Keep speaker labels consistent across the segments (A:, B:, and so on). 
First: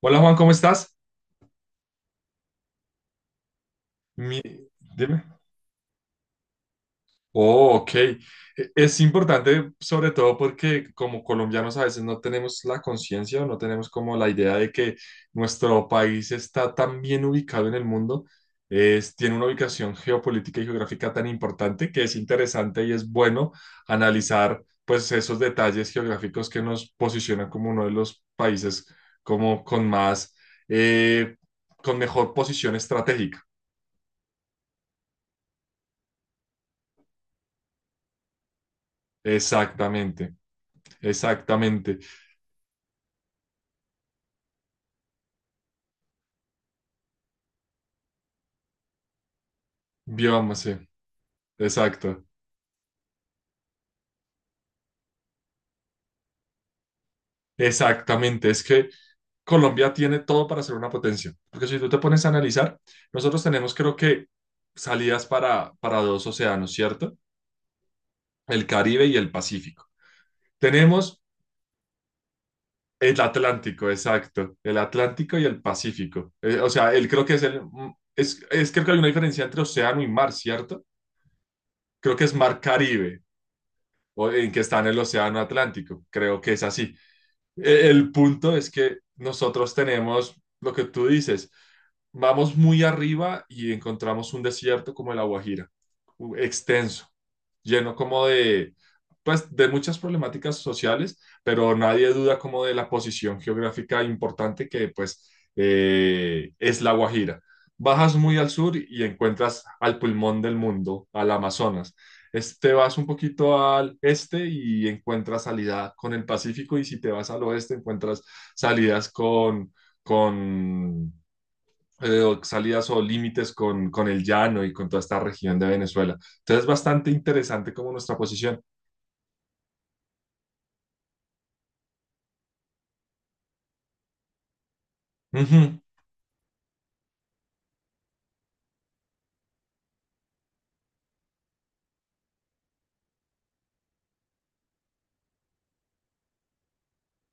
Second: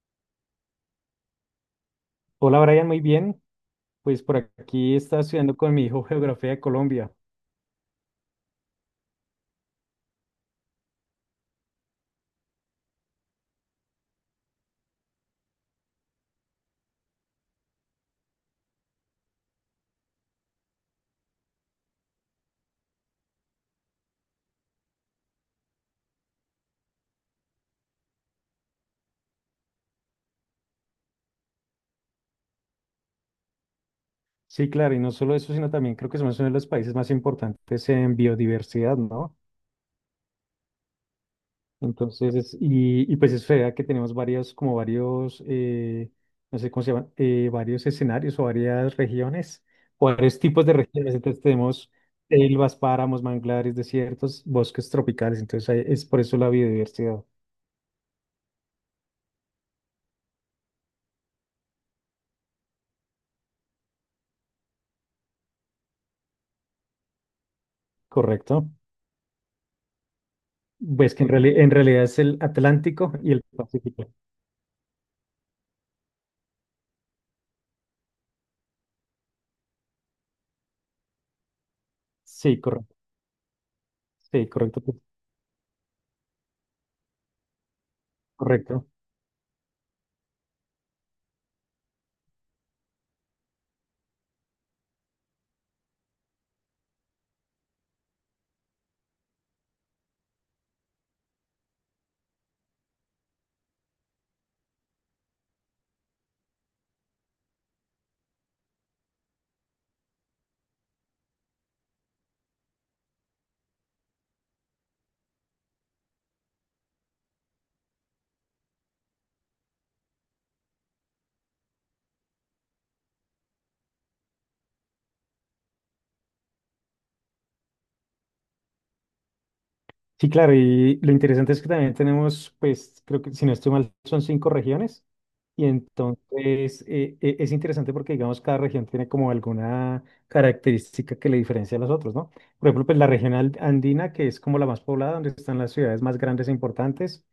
A: Hola Juan, ¿cómo estás?
B: Hola Brian, muy bien. Pues por
A: Mi-
B: aquí estaba
A: Dime.
B: estudiando con mi hijo geografía de Colombia.
A: Oh, ok. Es importante sobre todo porque como colombianos a veces no tenemos la conciencia o no tenemos como la idea de que nuestro país está tan bien ubicado en el mundo, tiene una ubicación geopolítica y geográfica tan importante que es interesante y es bueno analizar pues esos detalles geográficos que nos posicionan como uno de los países como con más, eh, con mejor posición estratégica.
B: Sí, claro, y no solo eso, sino también creo que somos uno de los países más importantes en biodiversidad, ¿no?
A: Exactamente, exactamente.
B: Entonces, y pues es verdad que tenemos varios, como varios, no sé cómo se llaman, varios escenarios o varias regiones, o varios
A: Bioma,
B: tipos de
A: sí.
B: regiones. Entonces tenemos
A: Exacto,
B: selvas, páramos, manglares, desiertos, bosques tropicales. Entonces ahí es por eso la biodiversidad,
A: exactamente. Es que Colombia tiene todo para ser una potencia, porque si tú te pones a analizar, nosotros tenemos creo que salidas para dos océanos, ¿cierto? El
B: ¿correcto?
A: Caribe y el Pacífico.
B: Pues
A: Tenemos
B: que en realidad es el Atlántico
A: el
B: y el
A: Atlántico,
B: Pacífico.
A: exacto, el Atlántico y el Pacífico. O sea, él creo que es es creo que hay una diferencia entre océano y mar, ¿cierto? Creo que es
B: Sí,
A: mar
B: correcto.
A: Caribe, o
B: Sí,
A: en que está
B: correcto,
A: en
B: pues,
A: el océano Atlántico, creo que es así. El punto es
B: correcto.
A: que nosotros tenemos lo que tú dices, vamos muy arriba y encontramos un desierto como el Aguajira, extenso, lleno como de, pues, de muchas problemáticas sociales, pero nadie duda como de la posición geográfica importante que es la Guajira. Bajas muy al sur y encuentras al pulmón del mundo, al Amazonas. Te vas un poquito al este y encuentras salida con el Pacífico y si te vas al oeste encuentras salidas con o salidas o límites con el llano y con toda esta región de Venezuela. Entonces es bastante interesante como nuestra posición.
B: Sí, claro, y lo interesante es que también tenemos, pues, creo que si no estoy mal, son cinco regiones. Y
A: Ujú.
B: entonces es interesante porque, digamos, cada región tiene como alguna característica que le diferencia a las otras, ¿no? Por ejemplo, pues la región andina, que es como la más poblada, donde están las ciudades más grandes e importantes,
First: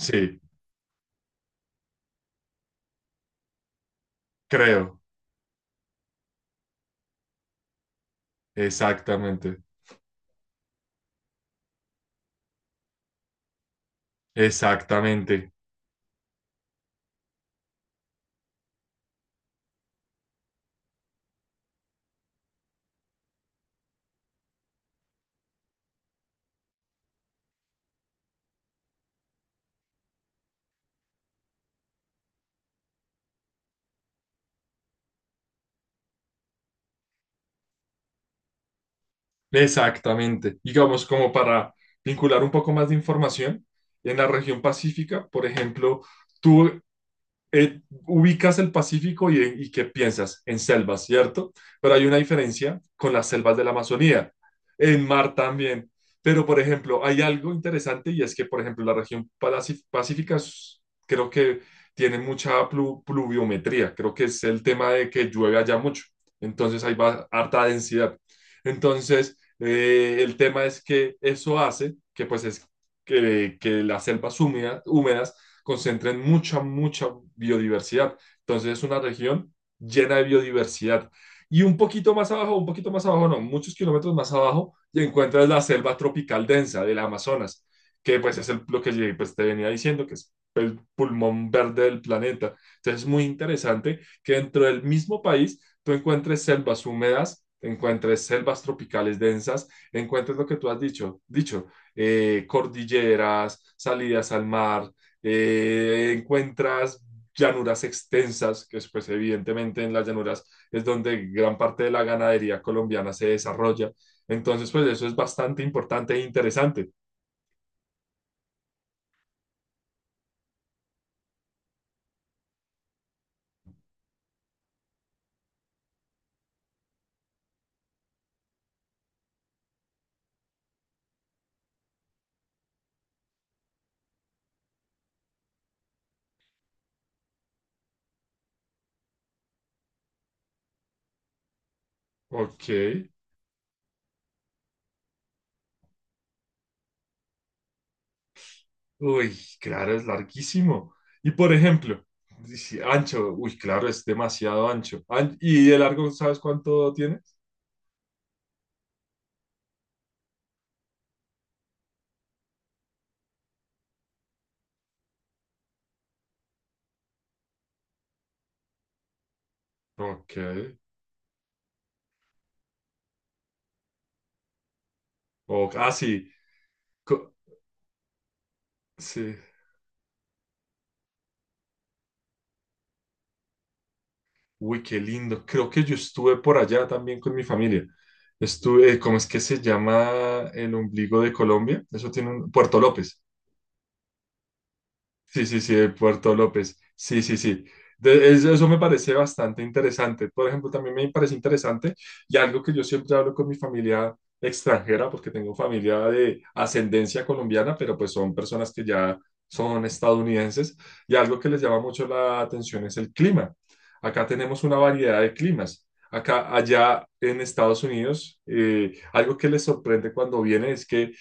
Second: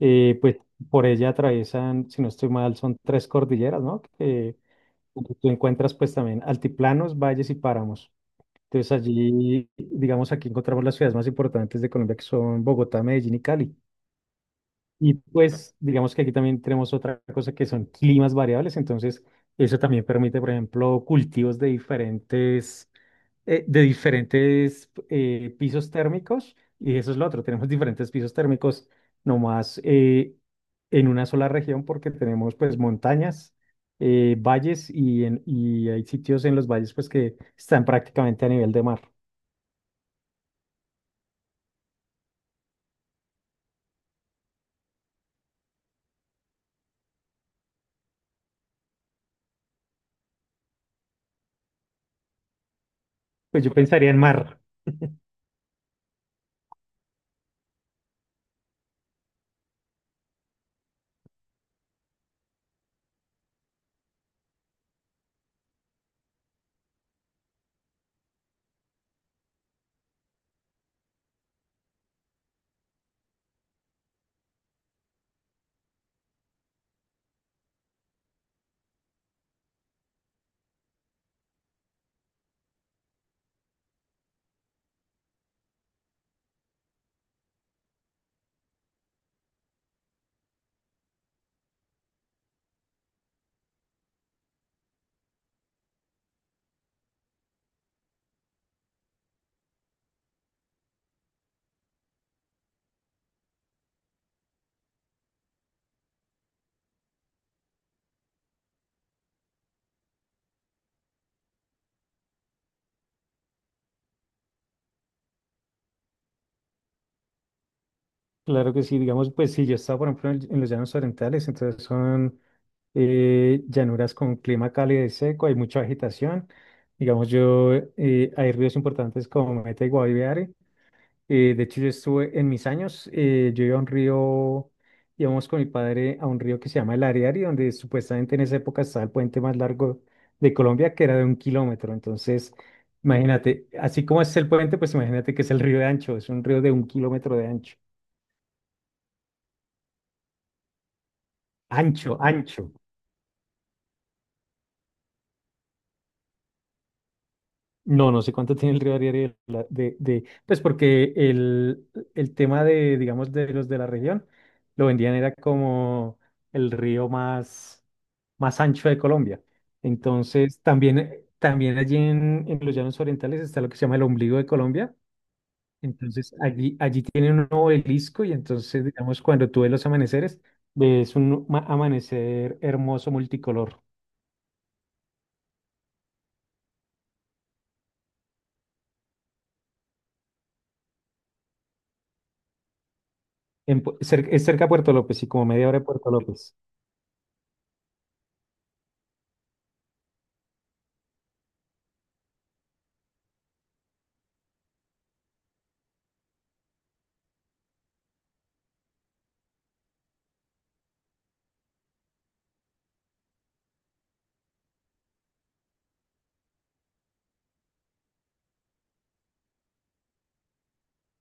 B: pues por ella atraviesan, si no estoy mal, son tres cordilleras, ¿no? Que,
A: creo.
B: donde tú encuentras pues también altiplanos, valles y páramos. Entonces
A: Exactamente.
B: allí, digamos, aquí encontramos las ciudades más importantes de Colombia, que son Bogotá, Medellín y Cali. Y
A: Exactamente.
B: pues, digamos que aquí también tenemos otra cosa que son climas variables. Entonces, eso también permite, por ejemplo, cultivos de diferentes pisos térmicos. Y eso es lo otro, tenemos diferentes pisos térmicos nomás, en una sola región porque tenemos pues montañas, valles y hay sitios en los valles pues que están prácticamente a nivel de mar.
A: Exactamente. Digamos como para vincular un poco más de información, en la región pacífica, por ejemplo, Tú eh, ubicas el Pacífico y qué piensas en selvas, ¿cierto? Pero hay una diferencia con las selvas
B: Pues
A: de la
B: yo pensaría en
A: Amazonía,
B: mar,
A: en mar también. Pero, por ejemplo, hay algo interesante y es que, por ejemplo, la pacífica creo que tiene pluviometría, creo que es el tema de que llueve allá mucho, entonces harta densidad. Entonces, el tema es que eso hace que, pues, que las húmedas concentren mucha biodiversidad. Entonces es una región llena de biodiversidad. Y un poquito más abajo, no, muchos kilómetros más abajo, y encuentras la selva tropical densa del Amazonas, que pues es el, lo que pues, te venía diciendo, que es el pulmón verde del planeta. Entonces es muy interesante que dentro del mismo país tú encuentres selvas húmedas, encuentres selvas tropicales densas, encuentres lo que tú has dicho, cordilleras, salidas al mar, encuentras llanuras extensas, que es, pues evidentemente en las llanuras es donde gran parte de la ganadería colombiana se desarrolla. Entonces, pues eso es bastante importante e interesante.
B: claro que sí, digamos, pues si yo estaba, por ejemplo, en los llanos orientales, entonces son llanuras con clima cálido y seco, hay mucha agitación. Digamos, hay ríos importantes como Meta y Guaviare. De hecho, yo estuve en mis años, yo iba a un río, íbamos con mi padre a un río que se llama el Ariari, donde supuestamente en esa época estaba el puente más largo de Colombia, que era de 1 kilómetro. Entonces,
A: Ok.
B: imagínate, así como es el puente, pues imagínate que es el río de ancho, es un río de 1 kilómetro de ancho.
A: Uy, claro, es larguísimo. Y por ejemplo,
B: Ancho, ancho.
A: dice, ancho, uy, claro, es demasiado ancho. ¿Y de largo sabes cuánto tienes?
B: No, no sé cuánto tiene el Río Ariel de, pues porque el tema de, digamos, de los de la región, lo vendían era como el río más ancho de Colombia.
A: Ok,
B: Entonces, también allí en los llanos orientales está lo que se llama el ombligo de Colombia.
A: o ah, sí,
B: Entonces, allí tienen
A: co-
B: un obelisco y entonces, digamos,
A: sí.
B: cuando tú ves los amaneceres, ves un amanecer hermoso multicolor.
A: Uy, qué lindo. Creo que yo estuve por allá también con mi familia. Estuve, ¿cómo es que se llama el ombligo de Colombia? Eso tiene un Puerto López.
B: Es cerca de Puerto López y como
A: Sí, sí,
B: media
A: sí,
B: hora de
A: de
B: Puerto
A: Puerto
B: López.
A: López. Sí, sí, sí. Eso me parece bastante interesante. Por ejemplo, también me parece interesante y algo que yo siempre hablo con mi familia extranjera, porque tengo familia de ascendencia colombiana, pero pues son personas que ya son estadounidenses, y algo que les llama mucho la atención es el clima. Acá tenemos una variedad de climas. Acá, allá en Estados Unidos, algo que les sorprende cuando vienen es que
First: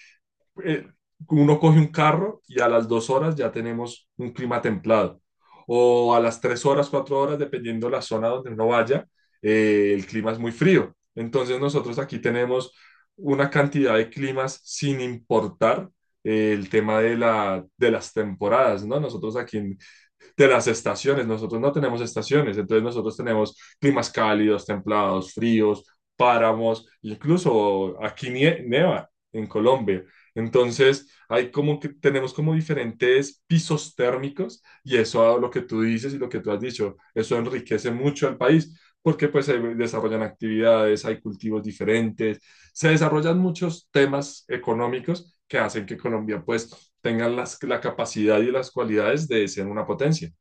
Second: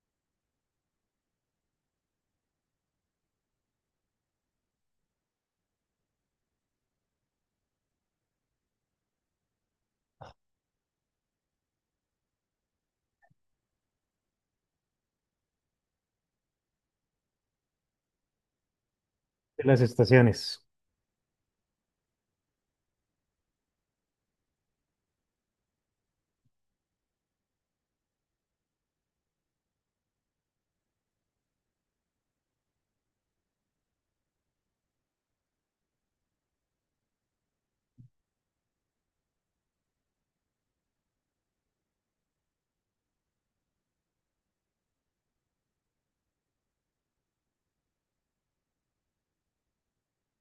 A: eh, uno coge un carro y a las 2 horas ya tenemos un clima templado. O a las 3 horas, 4 horas, dependiendo la zona donde uno vaya, el clima es muy frío. Entonces nosotros aquí tenemos una cantidad de climas sin importar el tema de de las temporadas, ¿no?
B: De las
A: De
B: estaciones.
A: las estaciones. Nosotros no tenemos estaciones, entonces nosotros tenemos climas cálidos, templados, fríos, páramos, incluso aquí nieva en Colombia. Entonces, hay como que tenemos como diferentes pisos térmicos y eso a lo que tú dices y lo que tú has dicho, eso enriquece mucho al país porque pues se desarrollan actividades, hay cultivos diferentes, se desarrollan muchos temas económicos que hacen que Colombia pues tenga la capacidad y las cualidades de ser una potencia.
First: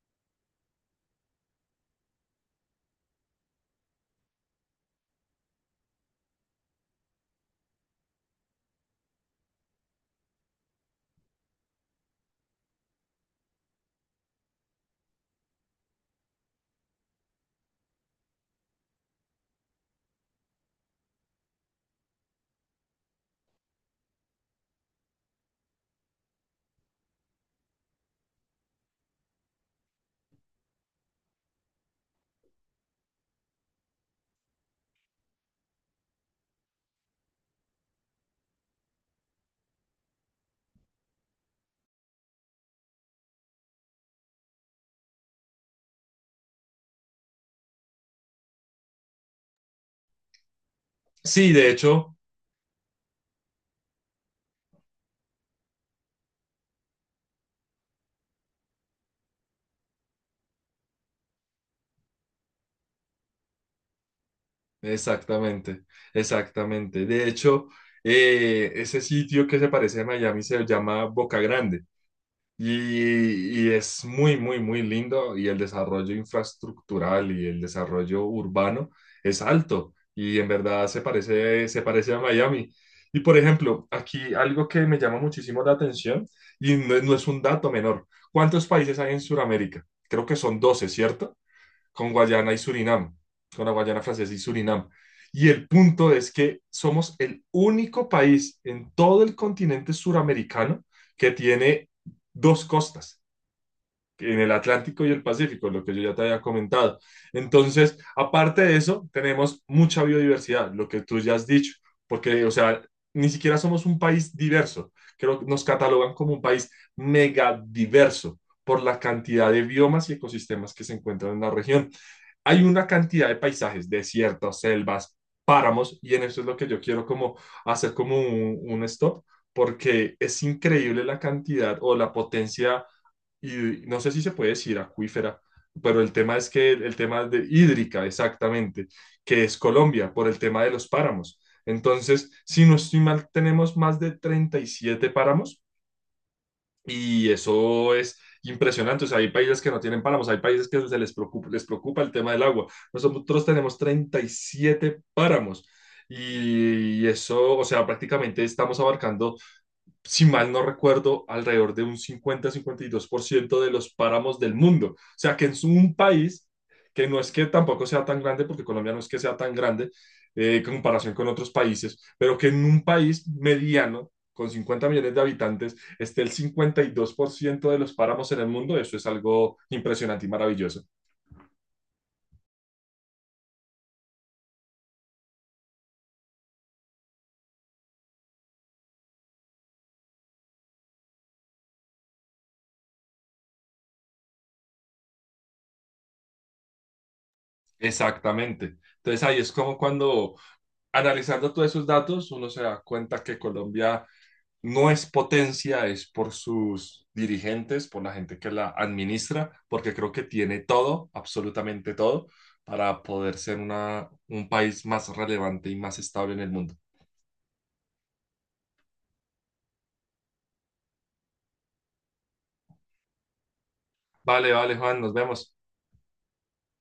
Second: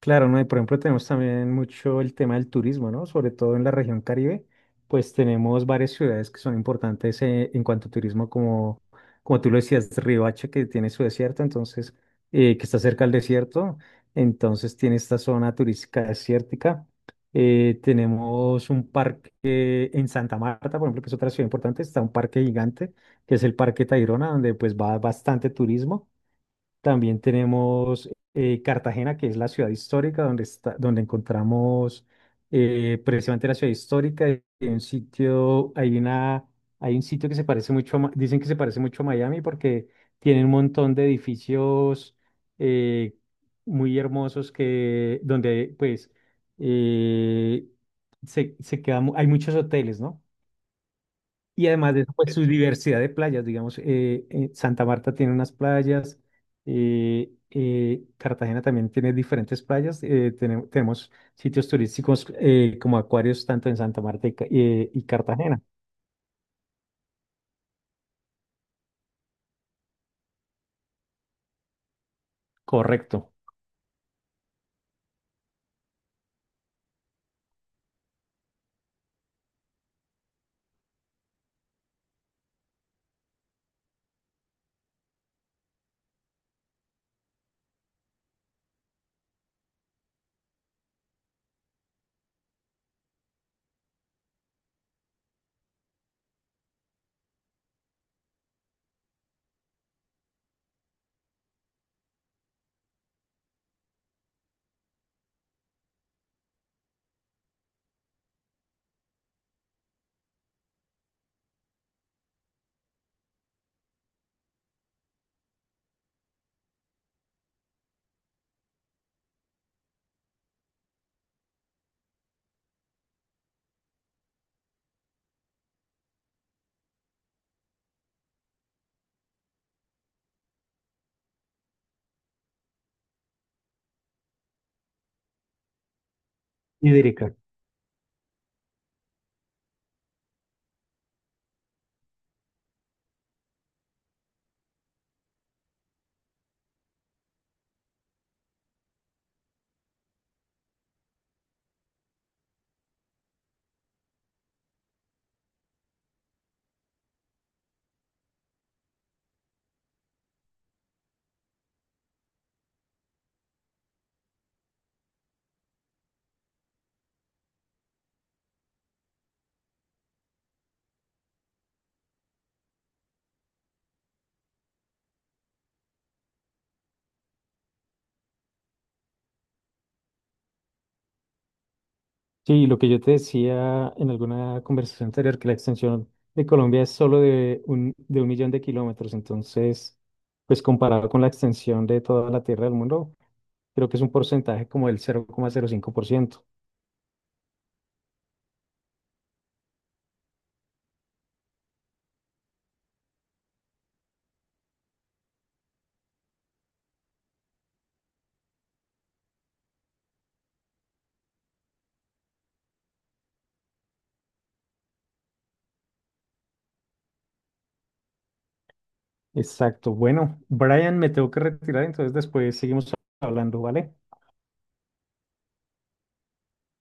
B: Claro, ¿no? Y por ejemplo tenemos también mucho el tema del turismo, ¿no? Sobre todo en la región Caribe, pues tenemos varias ciudades que son importantes en cuanto a turismo, como tú lo decías, Riohacha, que tiene su desierto, entonces, que está cerca del desierto, entonces tiene esta zona turística desértica. Tenemos un parque en Santa Marta, por ejemplo, que es otra ciudad importante, está un parque gigante, que es el Parque Tayrona, donde pues va bastante turismo. También tenemos Cartagena, que es la ciudad histórica, donde está, donde encontramos precisamente la ciudad histórica. Y hay un sitio, hay un sitio que se parece mucho a, dicen que se parece mucho a Miami porque tiene un montón de edificios eh, muy hermosos que, donde pues eh, se queda hay muchos hoteles, ¿no?
A: Sí,
B: Y
A: de
B: además de eso,
A: hecho,
B: pues su diversidad de playas, digamos, Santa Marta tiene unas playas, Cartagena también tiene diferentes playas, tenemos, sitios turísticos como acuarios tanto en Santa Marta y Cartagena,
A: exactamente, exactamente. De hecho, ese sitio que se parece a Miami se llama Boca Grande
B: correcto,
A: y es muy, muy, muy lindo y el desarrollo infraestructural y el desarrollo urbano es alto y en verdad se parece a Miami. Y por ejemplo, aquí algo que me llama muchísimo la atención y no, no es un dato menor. ¿Cuántos países hay en Sudamérica? Creo que son 12, ¿cierto? Con Guayana y Surinam, con la Guayana Francesa y Surinam. Y el punto es que somos el único país en todo el continente suramericano que tiene dos costas, en el Atlántico y el Pacífico, lo que yo ya te había comentado. Entonces, aparte de eso, tenemos mucha biodiversidad, lo que tú ya has dicho, porque, o sea, ni siquiera somos un país diverso. Creo que nos catalogan como un país megadiverso por la cantidad de biomas y ecosistemas que se encuentran en la región. Hay una cantidad de paisajes, desiertos, selvas, páramos, y en eso es lo que yo quiero como hacer como un stop, porque es increíble la cantidad o la potencia, y no sé si se puede decir acuífera, pero el tema es que el tema
B: hídrica.
A: de hídrica, exactamente, que es Colombia, por el tema de los páramos. Entonces, si no estoy mal, tenemos más de 37 páramos y eso es impresionante. O sea, hay países que no tienen páramos, hay países que se les preocupa el tema del agua. Nosotros tenemos 37 páramos y eso, o sea, prácticamente estamos abarcando si mal no recuerdo, alrededor de un cincuenta-52% de los páramos del mundo. O sea, que es un país que no es que tampoco sea tan grande, porque Colombia no es que sea tan grande en comparación con otros países, pero que en un país mediano, con 50 millones de habitantes, esté el 52% de los páramos en el mundo, eso es algo impresionante y maravilloso.
B: Sí, lo que yo te decía en alguna conversación anterior, que la extensión de Colombia es solo de un, millón de kilómetros, entonces, pues comparado con la extensión de toda la tierra del mundo, creo que es un porcentaje como del 00,05%.
A: Exactamente. Entonces ahí es como cuando analizando todos esos datos uno se da cuenta que Colombia no es potencia, es por sus dirigentes, por la gente que la administra, porque creo que tiene todo, absolutamente todo, para poder ser un país más relevante y más estable en el mundo.
B: Exacto. Bueno, Brian, me tengo que retirar, entonces después seguimos hablando, ¿vale?
A: Vale, vale, Juan, nos vemos.